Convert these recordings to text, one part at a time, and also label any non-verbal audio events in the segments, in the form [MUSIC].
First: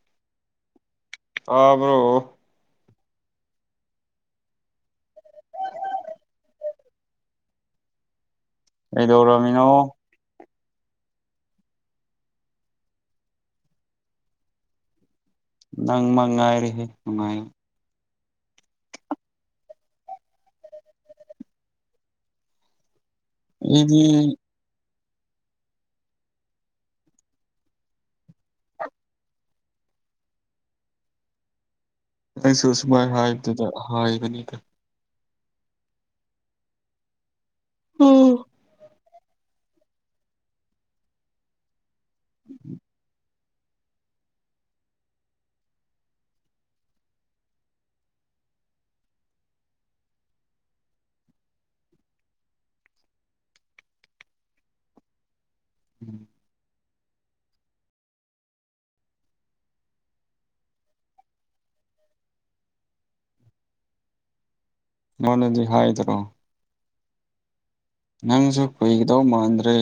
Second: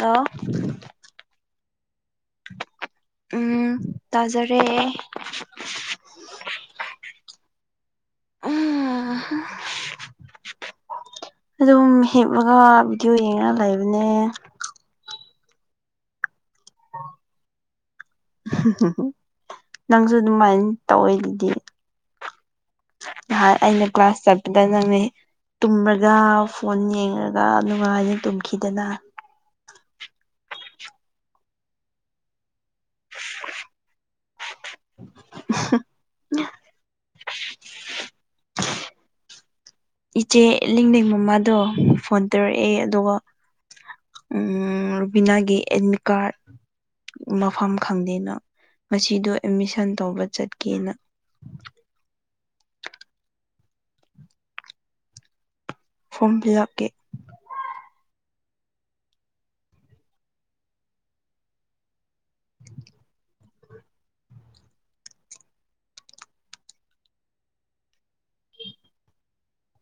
hello ꯇꯥꯕ꯭ꯔꯣ ꯎꯝ ꯇꯥꯖꯔꯦ ꯀꯩꯗꯧꯔꯝꯃꯤꯅꯣ ꯑꯗꯨꯝ ꯍꯤꯞꯂꯒ ꯚꯤꯗꯤꯑꯣ ꯌꯦꯡꯔ ꯂꯩꯕꯅꯦ ꯅꯪ ꯃꯉꯥꯏꯔꯦꯍꯦ ꯅꯨꯡꯉꯥꯏꯕ ꯅꯪꯁꯨ ꯑꯗꯨꯃꯥꯏꯅ ꯇꯧꯋꯦ ꯑꯗꯨꯗꯤ ꯅꯍꯥꯟ ꯑꯩꯅ ꯑꯩꯗꯤ ꯀ꯭ꯂꯥꯁ ꯆꯠ ꯑꯗꯣ ꯅꯪꯅꯦ ꯇꯨꯝꯃꯒ ꯐꯣꯟ ꯌꯦꯡꯉꯒ ꯅꯨꯡꯉꯥꯏꯅ ꯇꯨꯝꯈꯤꯗꯅ ꯅꯪꯁꯨ ꯁꯨꯃꯥꯏꯅ ꯍꯥꯏꯕꯗꯨꯗ ꯍꯥꯏꯕꯅꯤꯗ ꯑꯥ ꯏꯆꯦ ꯂꯤꯡꯅꯤꯡ ꯃꯃꯥꯗꯣ ꯐꯣꯟ ꯇꯧꯔꯛꯑꯦ ꯑꯗꯨꯒ ꯎꯝ ꯔꯨꯕꯤꯅꯥꯒꯤ ꯑꯦꯗꯃꯤꯠ ꯀꯥꯔꯠ ꯃꯐꯝ ꯈꯪꯗꯦꯅ ꯉꯁꯤꯗꯣ ꯑꯦꯠꯃꯤꯁꯟ ꯇꯧꯕ ꯆꯠꯀꯦꯅ ꯐꯣꯔꯝ ꯐꯤꯜꯂꯞꯀꯤ [INAUDIBLE] ꯃꯥꯅꯗꯤ ꯍꯥꯏꯗ꯭ꯔꯣ ꯅꯪꯁꯨ ꯀꯨꯏꯒꯗꯧ ꯃꯥꯟꯗ꯭ꯔꯦ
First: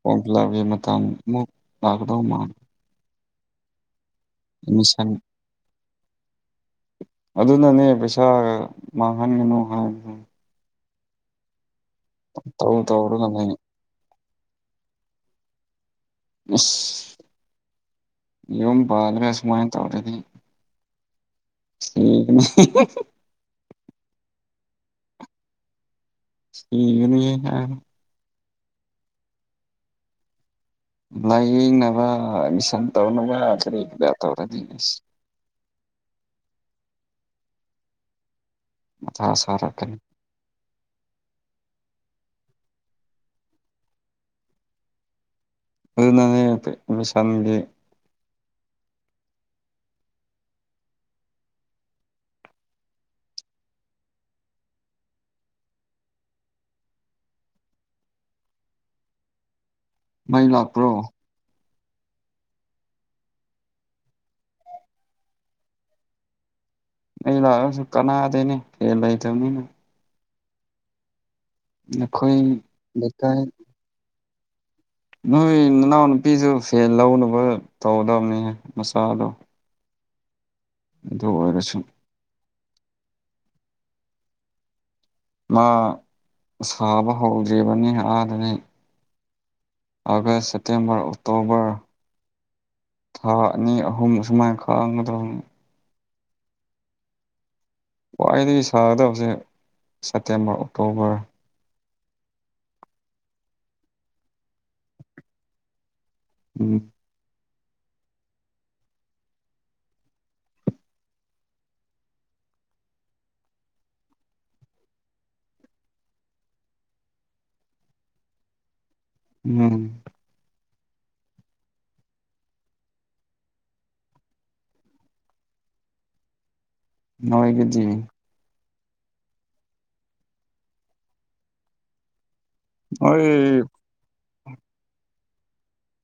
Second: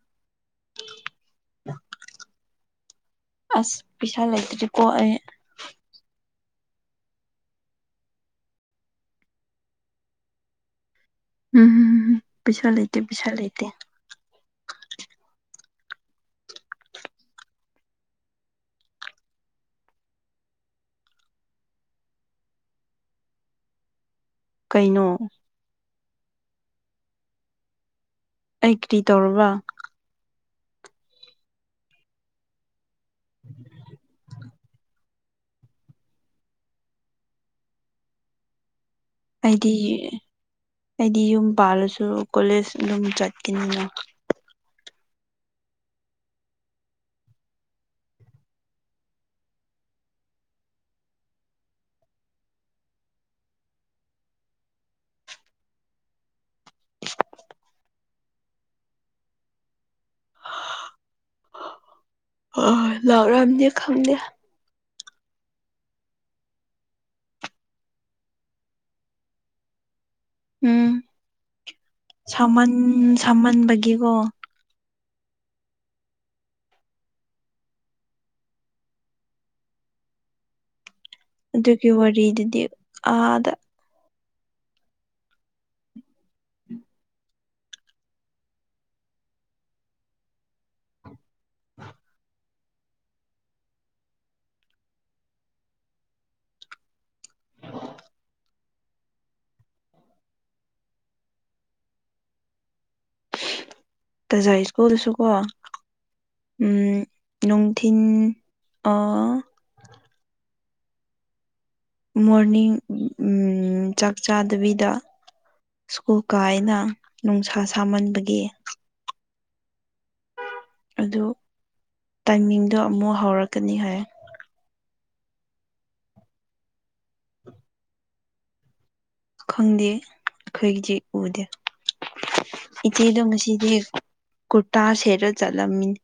ꯐꯣꯔꯝ ꯐꯤꯜꯔꯄꯀꯤ ꯃꯇꯥꯡ ꯑꯃꯨꯛ ꯂꯥꯛꯀꯗꯧ ꯃꯥ ꯑꯁ ꯄꯩꯁꯥ ꯂꯩꯇ꯭ꯔꯤꯀꯣ ꯑꯦꯠꯃꯤꯁꯟ ꯑꯩ ꯑꯗꯨꯅꯅꯦ ꯄꯩꯁꯥ ꯃꯥꯡꯍꯟꯒꯅꯨ ꯍꯥꯏꯕꯗꯣ ꯎꯝ ꯄꯩꯁꯥ ꯇꯧ ꯂꯩꯇꯦ ꯄꯩꯁꯥ ꯇꯧꯔꯒ ꯂꯩ ꯂꯩꯇꯦ ꯏꯁ ꯌꯨꯝ ꯄꯥꯜꯂꯒ ꯁꯨꯃꯥꯏꯟ ꯇꯧꯔꯗꯤ ꯁꯤꯒꯅꯤ ꯀꯩꯅꯣ ꯁꯤꯒꯅꯤꯍꯦ ꯅꯪ ꯑꯩ ꯀꯔꯤ ꯇꯧꯔꯕ꯭ꯔꯥ ꯂꯥꯏꯌꯦꯡꯅꯕ ꯑꯦꯗꯃꯤꯁꯟ ꯇꯧꯅꯕ ꯀꯔꯤ ꯀꯔ ꯇꯧꯔꯗꯤ ꯑꯦꯁ ꯃꯊꯥ ꯑꯩꯗꯤ ꯁꯥꯔꯛꯀꯅꯤ ꯑꯩꯗꯤ ꯌꯨꯝ ꯄꯥꯜꯂꯁꯨ ꯀꯣꯂꯦꯖ ꯑꯗꯨꯝ ꯆꯠꯀꯤꯅꯤꯅ ꯑꯗꯨ ꯅꯪ [UNINTELLIGIBLE] ꯑꯦꯗꯃꯤꯁꯟꯒꯤ ꯃꯩ ꯂꯥꯛꯄ꯭ꯔꯣ ꯑꯥ ꯂꯥꯛꯔꯝꯅꯤ ꯈꯪꯗꯦ ꯃꯩ ꯂꯛꯔꯁꯨ ꯀꯅꯥꯗꯦꯅꯦ ꯐꯦꯟ ꯂꯩ ꯇꯝꯅꯤꯅ ꯎꯝ ꯅꯈꯣꯏ ꯁꯥꯃꯟ ꯂꯩꯀꯥꯏ ꯁꯥꯃꯟꯕꯒꯤꯀꯣ ꯅꯣꯏ ꯅꯅꯥꯎꯅꯨꯄꯤꯖꯨ ꯐꯦꯟ ꯂꯧꯅꯕ ꯇꯧꯒꯗꯕꯅꯤꯅꯦ ꯃꯆꯥꯗꯣ ꯑꯗꯨ ꯑꯣꯏꯔꯁꯨ ꯑꯗꯨꯒꯤ ꯋꯥꯔꯤꯗꯨꯗꯤ ꯑꯥꯗ ꯃꯥ ꯁꯥꯕ ꯍꯧꯗ꯭ꯔꯤꯕꯅꯤꯅ ꯑꯥꯗꯗꯤ ꯑꯒꯁ ꯁꯦꯞꯇꯦꯝꯕꯔ ꯑꯣꯛꯇꯣꯕꯔ ꯊꯥ ꯑꯅꯤ ꯑꯍꯨꯝ ꯁꯨꯃꯥꯏꯅ ꯈꯥꯡꯒꯗꯕꯅꯦ ꯈ꯭ꯋꯥꯏꯗꯒꯤ ꯁꯥꯒꯗꯕꯁꯦ ꯁꯦꯞꯇꯦꯝꯕꯔ ꯑꯣꯛꯇꯣꯕꯔ ꯇꯖꯥꯏ ꯁ꯭ꯀꯨꯜꯗꯁꯨꯀꯣ ꯎꯝ ꯅꯨꯡꯊꯤꯟ ꯑꯥ ꯃꯣꯔꯅꯤꯡ ꯆꯥꯛ ꯆꯥꯗꯕꯤꯗ ꯁ꯭ꯀꯨꯜ ꯀꯥꯏꯅ ꯅꯨꯡꯁꯥ ꯁꯥꯃꯟꯕꯒꯤ ꯎꯝ ꯑꯗꯨ ꯇꯥꯏꯃꯤꯡꯗꯣ ꯑꯃꯨꯛ ꯍꯧꯔꯛꯀꯅꯤ ꯍꯥꯏ ꯃꯣꯏꯒꯤꯗꯤ ꯈꯪꯗꯦ ꯑꯈꯣꯏꯒꯤꯗꯤ ꯎꯗꯦ ꯅꯣꯏ ꯏꯆꯦꯗꯣ ꯉꯁꯤꯗꯤ ꯀꯨꯔꯇꯥ ꯁꯦꯠꯔ ꯆꯠꯂꯝꯃꯤꯅꯤ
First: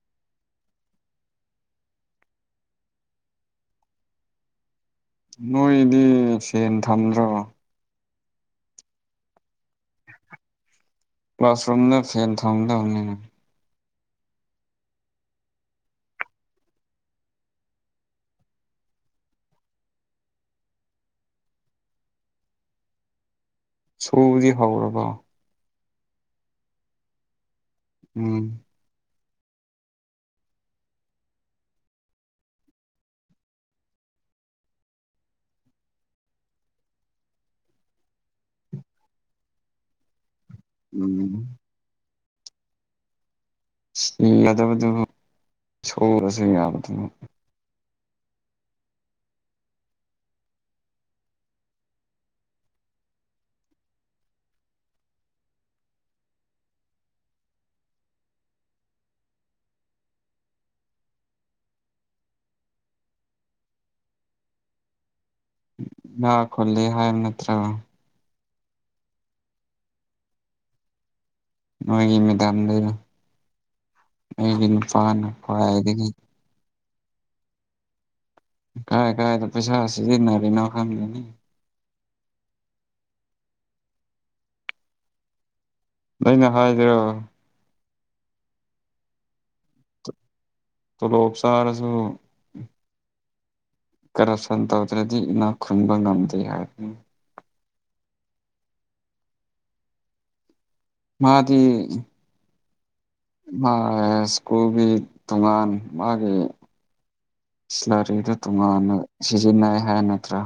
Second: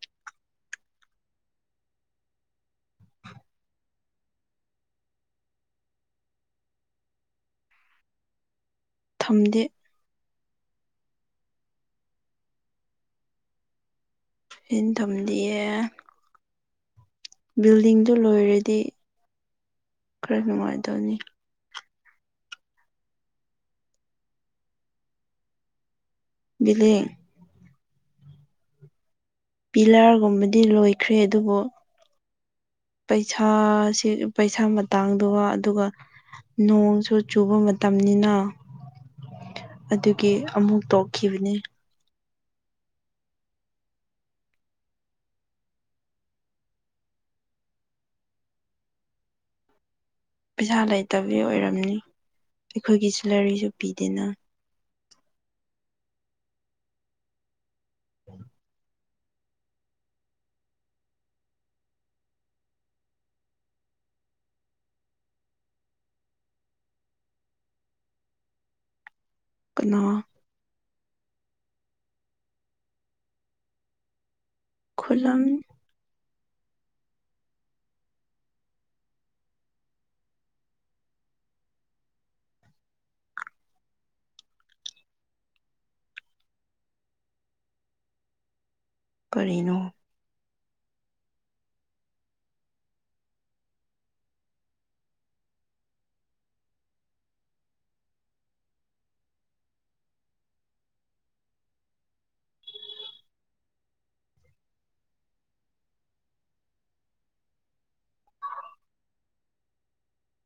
ꯅꯣꯏꯗꯤ ꯁꯦꯟ ꯊꯝꯗ꯭ꯔꯣ ꯊꯝꯗꯦ ꯀ꯭ꯂꯥꯁꯔꯨꯝꯗ ꯐꯦꯟ ꯊꯝꯗꯧꯅꯤꯅ ꯏꯟꯊꯝꯗꯤꯌꯦ ꯕꯤꯜꯗꯤꯡꯗꯨ ꯂꯣꯏꯔꯗꯤ ꯈꯔ ꯅꯨꯡꯉꯥꯏꯗꯧꯅꯤ ꯁ꯭ꯀꯨꯜꯗꯤ ꯍꯧꯔꯕꯣ ꯕꯤꯂꯦ ꯎꯝ ꯄꯤꯂꯔꯒꯨꯝꯕꯗꯤ ꯂꯣꯏꯈ꯭ꯔꯦ ꯑꯗꯨꯕꯨ ꯄꯩꯁꯥꯁꯤ ꯄꯩꯁꯥ ꯃꯇꯥꯡꯗꯨꯒ ꯑꯗꯨꯒ ꯅꯣꯡꯁꯨ ꯆꯨꯕ ꯃꯇꯝꯅꯤꯅ ꯑꯗꯨꯒꯤ ꯑꯃꯨꯛ ꯎꯝ ꯇꯣꯛꯈꯤꯕꯅꯤ ꯁꯤꯖꯤꯟꯅꯗꯕꯗꯨ ꯁꯨꯔꯁꯨ ꯌꯥꯕꯗꯨꯕꯨ ꯄꯩꯁꯥ ꯂꯩꯇꯕꯤ ꯑꯣꯏꯔꯝꯅꯤ ꯑꯩꯈꯣꯏꯒꯤ ꯁꯦꯂꯔꯤꯁꯨ ꯄꯤꯗꯦꯅ [UNINTELLIGIBLE] ꯏꯅꯥꯛ ꯈꯨꯜꯂꯦ ꯍꯥꯏꯕ ꯅꯠꯇ꯭ꯔꯣ ꯀꯅꯥ ꯅꯣꯏꯒꯤ ꯃꯦꯗꯥꯝꯗꯅ ꯃꯤꯒꯤ ꯅꯨꯄꯥꯅ ꯈꯨꯂꯪ ꯈ꯭ꯋꯥꯏꯗꯒꯤ ꯀꯥꯏ ꯀꯥꯏꯗ ꯄꯩꯁꯥ ꯑꯁꯤꯖꯤꯅꯔꯤꯅꯣ ꯈꯪꯗꯦꯅꯤ ꯑꯩꯅ ꯍꯥꯏꯗ꯭ꯔꯣ ꯀꯔꯤꯅꯣ ꯇꯣꯂꯣꯞ ꯆꯥꯔꯁꯨ ꯀꯔꯞꯁꯟ ꯇꯧꯗ꯭ꯔꯗꯤ ꯏꯅꯥꯛ ꯈꯨꯟꯕ ꯉꯝꯗꯦ ꯍꯥꯏꯕꯅꯤꯅꯦ ꯃꯥꯗꯤ ꯃꯥ ꯁ꯭ꯀꯨꯜꯒꯤ ꯇꯣꯉꯥꯟ ꯃꯥꯒꯤ ꯁꯦꯂꯔꯤꯗꯨ ꯇꯣꯉꯥꯟꯅ ꯁꯤꯖꯤꯟꯅꯩ ꯍꯥꯏ ꯅꯠꯇ꯭ꯔꯥ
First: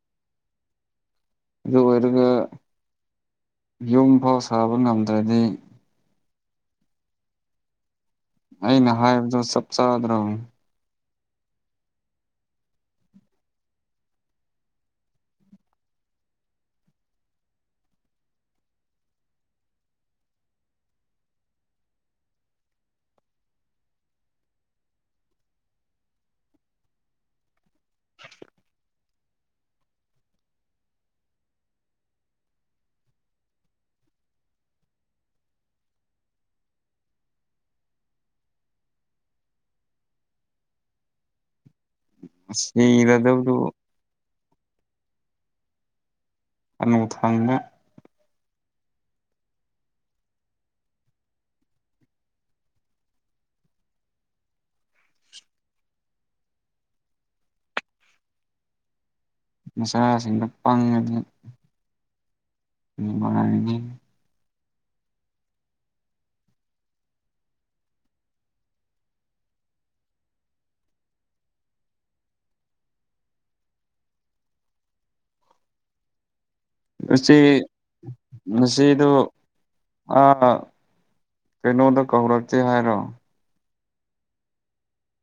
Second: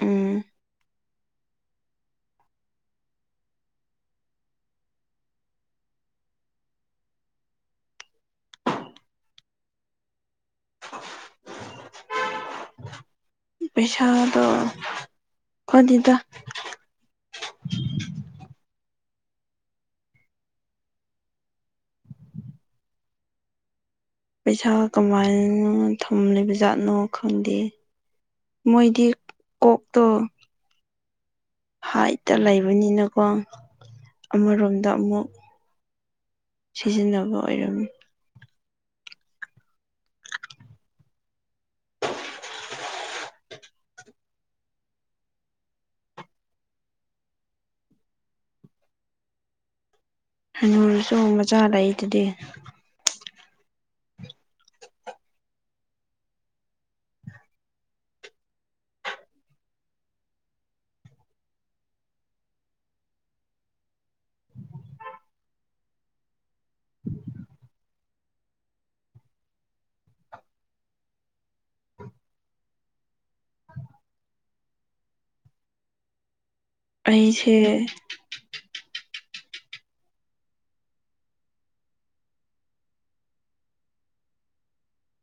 ꯎꯝ ꯑꯗꯨ ꯑꯣꯏꯔꯒ ꯌꯨꯝ ꯐꯥꯎ ꯁꯥꯕ ꯉꯝꯗ꯭ꯔꯗꯤ ꯑꯩꯅ ꯍꯥꯏꯕꯗꯣ ꯆꯞ ꯆꯥꯗ꯭ꯔꯣ [INAUDIBLE] ꯄꯩꯁꯥꯗꯣ [UNINTELLIGIBLE] ꯄꯩꯁꯥ ꯀꯃꯥꯏꯅ ꯊꯝꯂꯤꯕ ꯖꯥꯠꯅꯣ ꯈꯪꯗꯦ ꯃꯣꯏꯗꯤ ꯀꯣꯛꯇꯣ ꯍꯥꯏꯠꯇ ꯂꯩꯕꯅꯤꯅꯀꯣ ꯑꯃꯔꯣꯝꯗ ꯑꯃꯨꯛ ꯁꯤꯖꯤꯟꯅꯕ ꯑꯣꯏꯔꯝꯃꯤ ꯁꯤꯔꯗꯕꯗꯨꯕꯨ ꯍꯅꯨꯊꯪꯗ ꯍꯅꯨꯔꯁꯨ ꯃꯆꯥ ꯂꯩꯗꯨꯗꯤ ꯃꯆꯥꯁꯤꯡꯗꯣ ꯄꯪꯉꯗꯤ ꯅꯨꯡꯉꯥꯏꯔꯅꯤ ꯑꯆꯦ ꯑꯩꯁꯦ ꯅꯆꯦꯗꯣ ꯑ ꯀꯩꯅꯣꯗ ꯀꯧꯔꯛꯇꯦ ꯍꯥꯏꯔꯣ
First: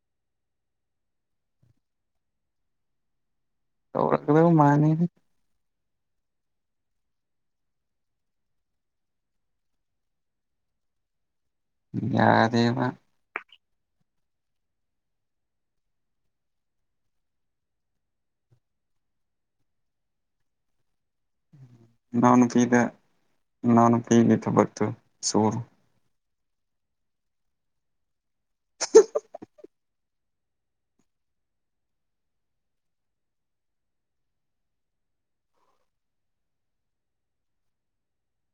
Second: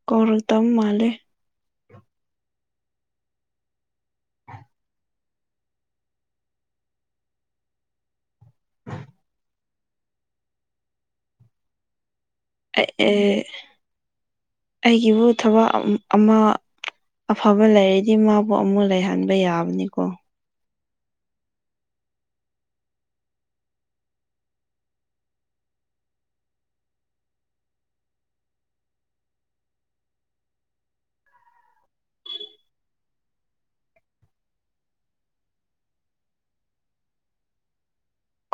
ꯀꯧꯔ ꯇꯝ ꯃꯥꯂꯦ ꯇꯧꯔꯛ ꯀꯗꯕ ꯃꯥꯂꯤꯗꯤ ꯌꯥ ꯑꯦ ꯑꯩꯒꯤꯕꯨ ꯊꯕꯛ ꯑꯃ ꯑꯐꯕ ꯂꯩꯔꯗꯤ ꯃꯥꯕꯨ ꯑꯃꯨꯛ ꯂꯩꯍꯟꯕ ꯌꯥꯕꯅꯤꯀꯣ ꯃꯅꯥꯎꯅꯨꯄꯤꯗ ꯃꯅꯥꯎꯅꯨꯄꯤꯒꯤ ꯊꯕꯛꯇꯣ ꯁꯨꯑꯣ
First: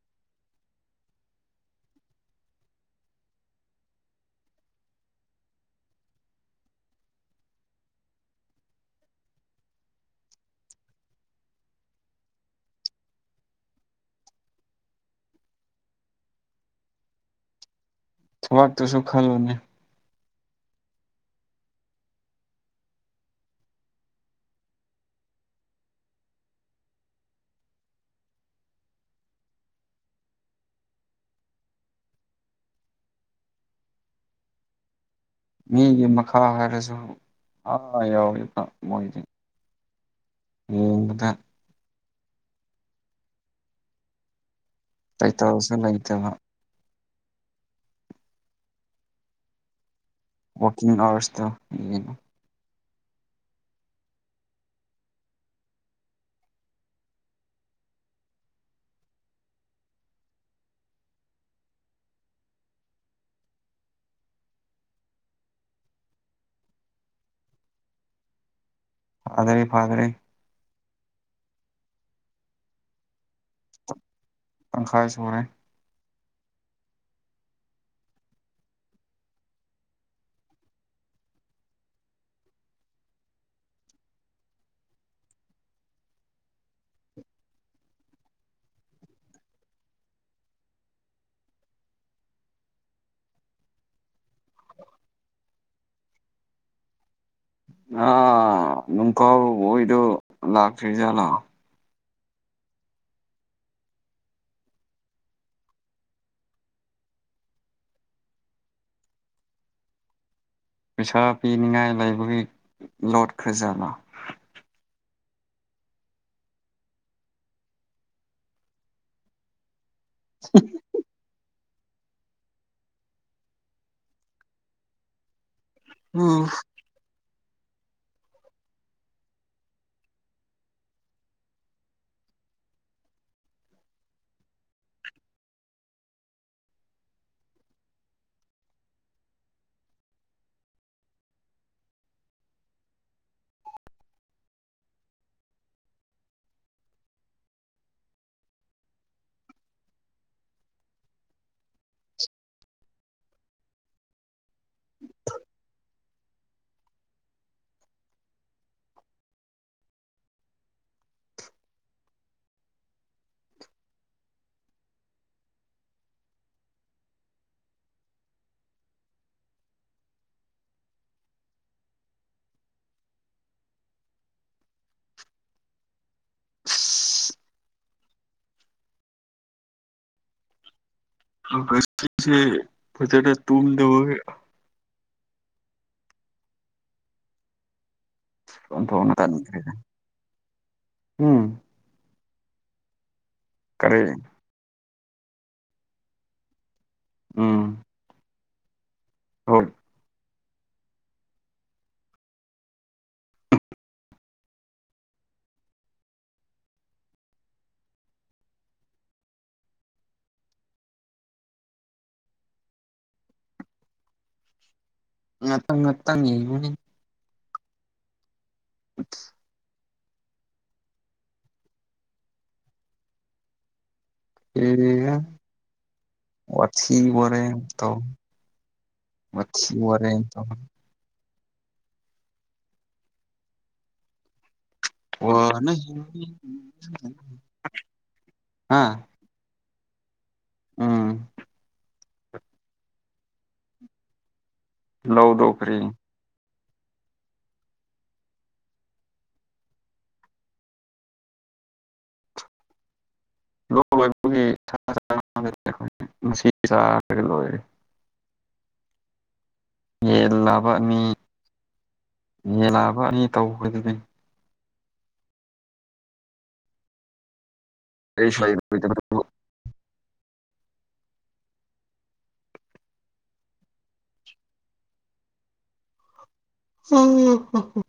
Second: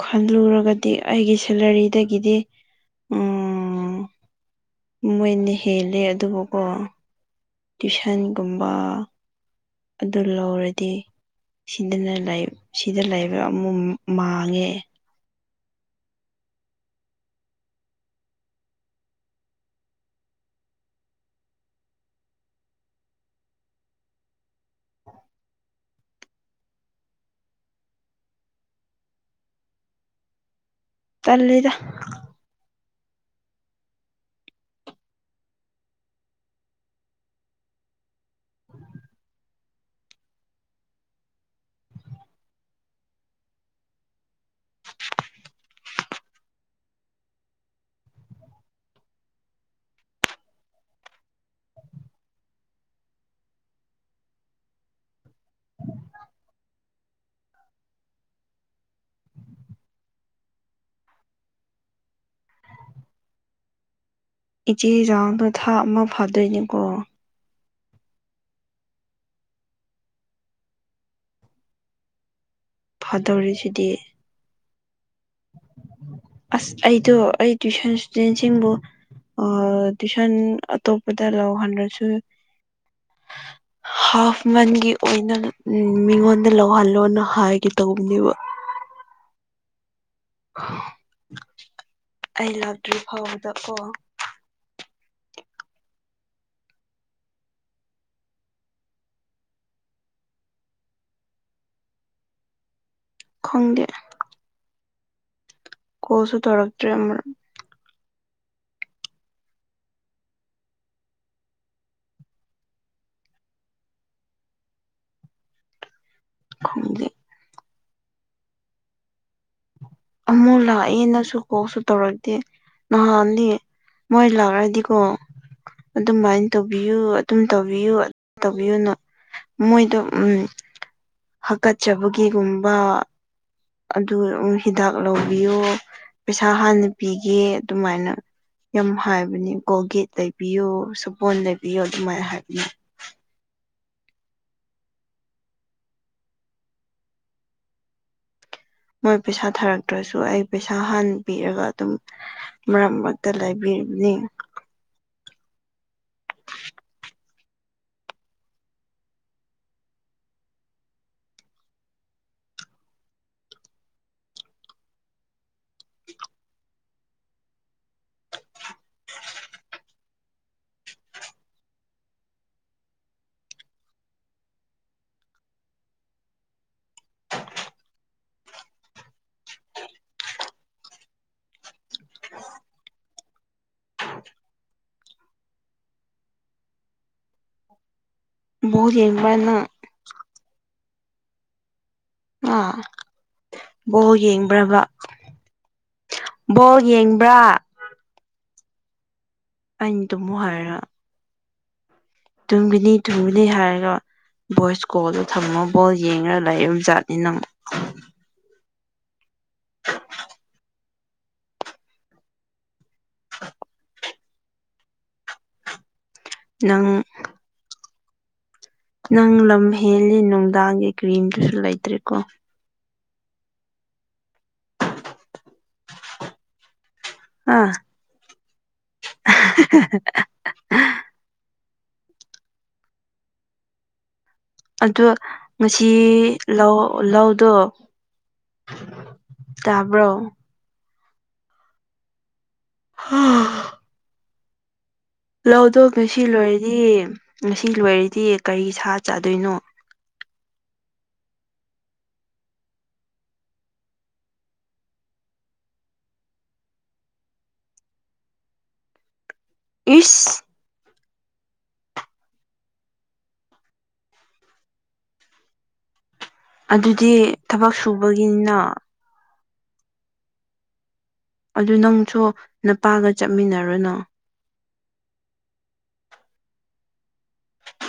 ꯈꯜꯂꯨꯔꯒꯗꯤ ꯑꯩꯒꯤ ꯁꯦꯂꯔꯤꯗꯒꯤꯗꯤ ꯎꯝ ꯃꯣꯏꯅ ꯍꯦꯜꯂꯦ ꯑꯗꯨꯕꯨꯀꯣ ꯇꯨꯏꯁꯟꯒꯨꯝꯕ ꯑꯗꯨ ꯂꯧꯔꯗꯤ ꯁꯤꯗꯅ ꯁꯤꯗ ꯂꯩꯕ ꯑꯃꯨꯛ ꯃꯥꯡꯉꯦ ꯊꯕꯥꯛꯇꯨꯁꯨ ꯈꯜꯂꯨꯅꯦ ꯇꯜꯂꯤꯗ ꯃꯤꯒꯤ ꯃꯈꯥ ꯍꯥꯏꯔꯁꯨ ꯑꯥ ꯌꯥꯎꯋꯤꯕ ꯃꯣꯏꯗꯤ ꯅꯣꯡꯃꯗ ꯄꯦꯇꯦꯜꯁꯨ ꯂꯩꯇꯕ ꯋꯥꯀꯤꯡ ꯑꯋꯥꯔꯁꯇꯣ ꯌꯦꯡ ꯏꯆꯦ ꯏꯖꯥꯎꯗ ꯊꯥ ꯑꯃ ꯐꯥꯗꯣꯏꯅꯤꯀꯣ ꯐꯥꯗꯔꯦ ꯐꯥꯗꯔꯦ ꯐꯥꯗꯧꯔꯤꯁꯤꯗꯤ ꯇꯪꯈꯥꯏ ꯁꯨꯔꯦ ꯑꯁ ꯑꯩꯗꯣ ꯑꯩ ꯇꯨꯏꯁꯟ ꯏꯁꯇꯨꯗꯦꯟꯁꯤꯡꯕꯨ ꯑ ꯇꯨꯏꯁꯟ ꯑꯇꯣꯞꯄꯗ ꯂꯧꯍꯟꯂꯁꯨ [INAUDIBLE] ꯍꯥꯐ ꯃꯟꯒꯤ ꯑꯣꯏꯅ ꯃꯤꯉꯣꯟꯗ ꯂꯧꯍꯜꯂꯣꯅ ꯍꯥꯏꯒꯦ ꯇꯧꯕꯅꯦꯕ ꯑꯩ ꯂꯥꯛꯇ꯭ꯔꯤ ꯐꯥꯎꯕꯗ ꯀꯣ ꯑꯥ ꯅꯨꯡ ꯀꯥꯎꯕꯣꯏꯗꯣ ꯂꯥꯛꯇ꯭ꯔꯤꯖꯥꯠꯂꯣ ꯈꯩꯗꯦ ꯀꯣꯜꯁꯨ ꯇꯧꯔꯛꯇ꯭ꯔꯦ ꯑꯃꯔꯛ ꯄꯩꯁꯥ ꯄꯤꯅꯤꯡꯉꯥꯏ ꯂꯩꯕꯒꯤ ꯂꯣꯠ ꯈꯔꯖꯥꯠꯂ ꯈꯪꯗꯦ ꯑꯃꯨꯛ ꯂꯥꯛꯑꯦꯅꯁꯨ ꯀꯣꯜꯁꯨ ꯇꯧꯔꯛꯇꯦ ꯅꯍꯥꯟꯗꯤ ꯃꯣꯏ ꯂꯥꯛꯔꯗꯤꯀꯣ ꯑꯗꯨꯃꯥꯏꯅ ꯇꯧ ꯇꯧꯕꯤꯌꯨ ꯑꯗꯨꯝ ꯇꯧꯕꯤꯌꯨ ꯇꯧꯕꯤꯌꯨꯅ ꯃꯣꯏꯗꯣ ꯎꯝ ꯍꯥꯀꯠꯆꯕꯒꯤꯒꯨꯝꯕ ꯑꯗꯨ ꯍꯤꯗꯥꯛ ꯂꯧꯕꯤꯌꯣ ꯄꯩꯁꯥ ꯍꯥꯟꯅ ꯄꯤꯒꯦ ꯑꯗꯨꯃꯥꯏꯅ ꯌꯥꯝ ꯍꯥꯏꯕꯅꯤ ꯀꯣꯜꯒꯦꯠ ꯂꯩꯕꯤꯌꯨ ꯁꯕꯣꯟ ꯂꯩꯕꯤꯌꯣ ꯑꯗꯨꯃꯥꯏꯅ ꯍꯥꯏꯕꯅꯦ ꯃꯣꯏ ꯄꯩꯁꯥ ꯊꯥꯔꯛꯇ꯭ꯔꯁꯨ ꯑꯩ ꯄꯩꯁꯥ ꯍꯥꯟꯅ ꯄꯤꯔꯒ ꯑꯗꯨꯝ ꯃꯔꯛ ꯃꯔꯛꯇ ꯂꯩꯕꯤꯔꯤꯕꯅꯤ [UNINTELLIGIBLE] [UNINTELLIGIBLE] ꯐꯖꯅ ꯇꯨꯝꯗꯕꯒꯤ ꯕꯣꯜ ꯑꯣꯟꯊꯣꯛꯅ ꯌꯦꯡꯕ꯭ꯔꯥ ꯅꯪ ꯇꯟꯈ꯭ꯔꯦꯅ ꯎꯝ ꯍꯥ ꯀꯔꯤ ꯕꯣꯜ ꯌꯦꯡꯕ꯭ꯔꯕ ꯕꯣꯜ ꯌꯦꯡꯕ꯭ꯔꯥ ꯎꯝ [UNINTELLIGIBLE] ꯑꯩꯅ ꯇꯨꯝꯃꯨ ꯍꯥꯏꯔ ꯇꯨꯝꯒꯅꯤ ꯇꯨꯝꯒꯅꯤ ꯍꯥꯏꯔꯔꯣꯏ ꯚꯣꯏꯁ ꯀꯣꯜꯗꯨ ꯊꯝꯃ ꯕꯣꯜ ꯌꯦꯡꯔꯒ ꯂꯩꯕ ꯖꯥꯠꯅꯤ ꯅꯪ [INAUDIBLE] ꯉꯥꯛꯇꯪ ꯉꯠꯇꯅꯤ ꯅꯪ ꯅꯪ ꯂꯝ ꯍꯦꯜꯂꯤ ꯅꯨꯡꯗꯥꯡꯒꯤ ꯀ꯭ꯔꯤꯝꯇꯁꯨ ꯂꯩꯇ꯭ꯔꯦꯀꯣ ꯀꯔꯤꯔꯥ ꯋꯥꯊꯤ ꯋꯥꯔꯦꯝ ꯑ ꯇꯩ ꯋꯥꯊꯤ ꯋꯥꯔꯦꯝ ꯇꯧ ꯑꯗꯣ ꯋꯥꯅ ꯉꯁꯤ ꯍꯤꯡꯕꯅꯤ ꯂꯧ ꯂꯧꯗꯣ ꯑꯥ ꯇꯥꯕ꯭ꯔꯣ ꯎꯝ ꯍꯥ ꯂꯧꯗꯣꯛꯈ꯭ꯔꯤ ꯂꯧꯗꯣ ꯉꯁꯤ ꯂꯣꯏꯔꯗꯤ ꯉꯁꯤ ꯂꯣꯏꯔꯗꯤ ꯀꯔꯤ ꯁꯥ ꯆꯥꯗꯣꯏꯅꯣ ꯂꯣꯛ ꯂꯩꯕꯒꯤ [UNINTELLIGIBLE] ꯑꯩꯈꯣꯏ ꯉꯁꯤ ꯆꯥꯔꯒ ꯂꯣꯏꯔꯦ ꯏꯁ ꯌꯦꯜꯂꯥꯕ ꯑꯅꯤ ꯌꯦꯜꯂꯥꯕ ꯑꯅꯤ ꯇꯧꯈꯔ꯭ꯗꯨꯗꯤ ꯑꯗꯨꯗꯤ ꯊꯕꯛ ꯀꯔꯤꯁꯨ ꯁꯨꯕꯒꯤꯅꯤꯅ ꯂꯩꯔꯣꯏꯗꯕꯗꯨꯕꯨ ꯑꯗꯨ ꯅꯪꯁꯨ ꯅꯄꯥꯒ ꯆꯠꯃꯤꯟꯅꯔꯣꯅ [INAUDIBLE]